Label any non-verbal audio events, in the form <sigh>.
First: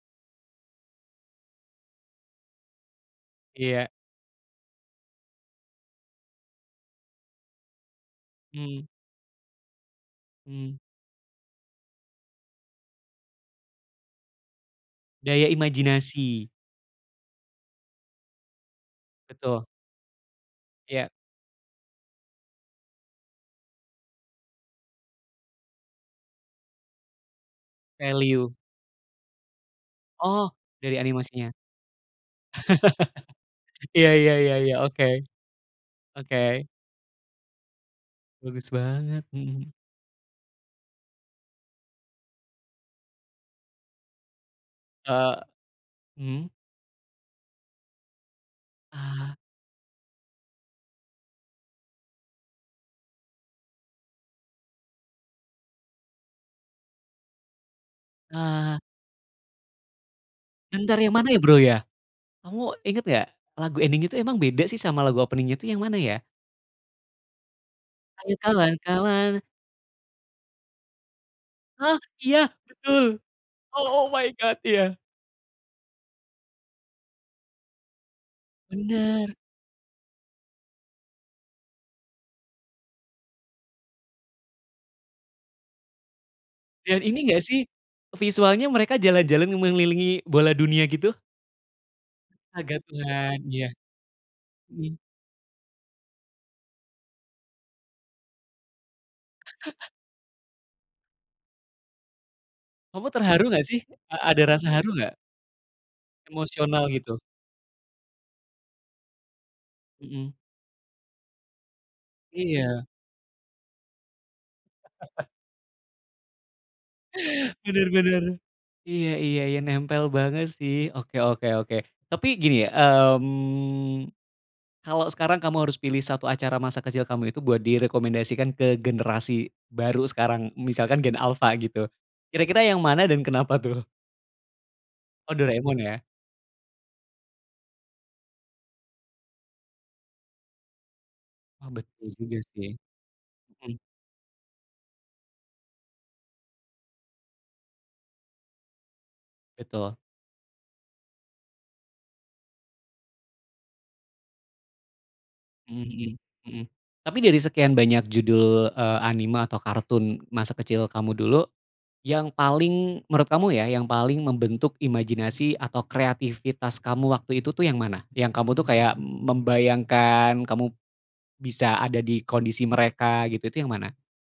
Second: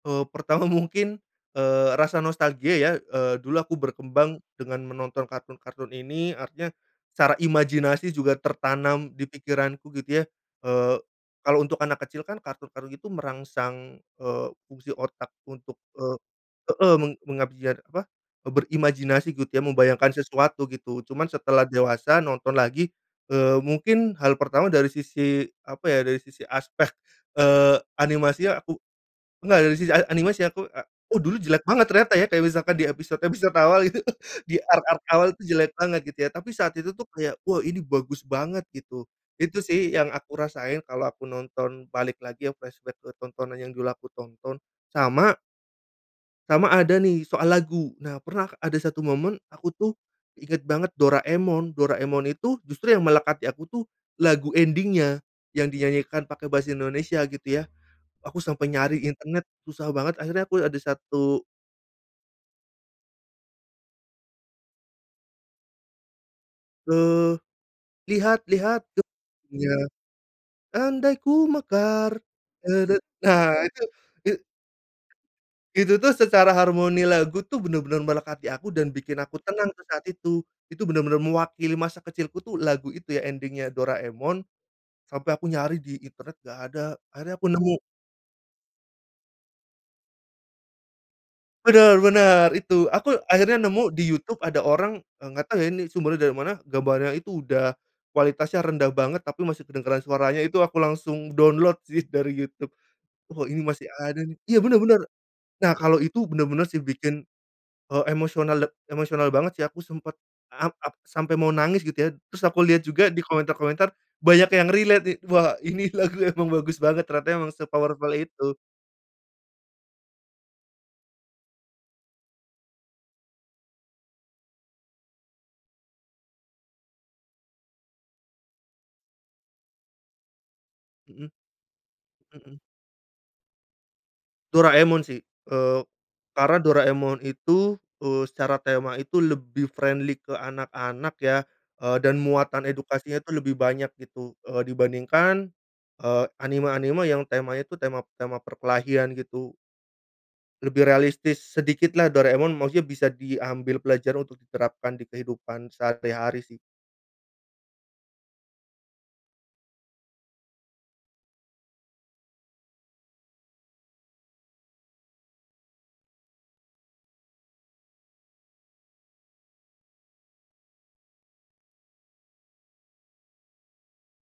Eee, pertama mungkin, eee, rasa nostalgia ya, eee, dulu aku Iya. berkembang dengan menonton kartun-kartun ini artinya, secara imajinasi juga Mmm. tertanam di pikiranku gitu ya, Mmm. eee, kalau untuk anak kecil kan kartun-kartun itu merangsang, eee, fungsi otak Daya untuk, e imajinasi. heeh, meng mengabiar apa, berimajinasi gitu ya Betul. membayangkan sesuatu gitu Ya. cuman setelah dewasa nonton lagi, eee, mungkin hal pertama dari sisi apa ya dari sisi aspek, eee, Value. animasinya aku enggak dari sisi a animasi Oh, aku a dari oh dulu animasinya. jelek banget ternyata ya kayak misalkan di <laughs> episode-episode awal itu Iya iya iya iya, di-arc-arc oke, awal itu jelek banget gitu ya oke. tapi saat itu tuh kayak wah ini bagus banget Bagus gitu, banget, itu mhm. sih yang aku rasain kalau aku nonton balik lagi flashback ke tontonan yang dulu aku tonton, sama Eee, mmm. sama ada nih soal lagu. Nah, pernah ada 1 Ah. momen aku tuh, inget banget Doraemon, Doraemon itu justru yang melekat di aku tuh, lagu ending-nya, yang dinyanyikan pake Bahasa Indonesia gitu ya, aku sampai Ah. nyari internet susah banget akhirnya aku ada Bentar yang mana ya, satu Bro, ya? Kamu inget gak lagu ending itu emang beda sih sama lagu opening-nya itu yang mana ya? Eee, Ayo lihat lihat ke kawan-kawan. bunya, andai ku Ah, mekar iya, tede betul, nah, itu oh oh my i god, iya. itu tuh secara harmoni lagu tuh bener-bener melekat di aku dan bikin Bener. aku tenang tuh saat itu, itu bener-bener mewakili masa kecilku tuh lagu itu ya ending-nya Doraemon, sampai aku nyari di internet gak ada Dan ini akhirnya gak aku sih, nemu. visualnya mereka jalan-jalan mengelilingi bola dunia gitu? Bener bener, Aga itu aku Tuhan akhirnya iya, nemu di YouTube ada mhm. orang, eee, gak tau ya ini sumbernya dari mana gambarnya itu udah, kualitasnya rendah banget tapi masih <chuckles> kedengeran suaranya itu aku langsung download sih dari YouTube, Kamu terharu oh, ini gak sih? masih A ada nih ada iya, rasa bener haru bener, gak? nah kalo itu bener-bener sih Emosional gitu. bikin, eee, emosional emosional banget sih aku, sempet Mhm. am ap sampai mau nangis gitu ya terus aku liat Iya. juga di komentar-komentar banyak yang relate nih, <chuckles> wah, ini lagu emang bagus banget ternyata emang Bener se-powerful bener, itu. iya iya iya, nempel banget sih, oke oke oke. Tapi gini ya, mmm, kalo sekarang kamu harus pilih 1 acara masa kecil kamu itu buat direkomendasikan ke generasi baru sekarang misalkan gen Mhm. alfa gitu, Mhm. kira-kira yang mana dan kenapa tuh? Doraemon sih, Oh, eee, Doraemon ya. karena Doraemon itu, eee, secara tema itu lebih friendly ke anak-anak ya, Wah, eee, betul dan juga muatan sih, edukasinya itu lebih mhm. banyak gitu, eee, dibandingkan, eee, anime-anime yang temanya itu tema tema perkelahian gitu. Betul. Lebih realistis sedikitlah Doraemon maksudnya bisa diambil pelajaran untuk diterapkan di kehidupan Mhm mhm sehari-hari sih. mhm, tapi dari sekian banyak judul, eee, anime atau kartun masa kecil kamu dulu, yang paling menurut kamu ya yang paling membentuk imajinasi atau kreativitas kamu waktu itu tuh yang mana? Yang kamu tuh kayak membayangkan kamu, bisa ada di kondisi mereka gitu itu yang mana?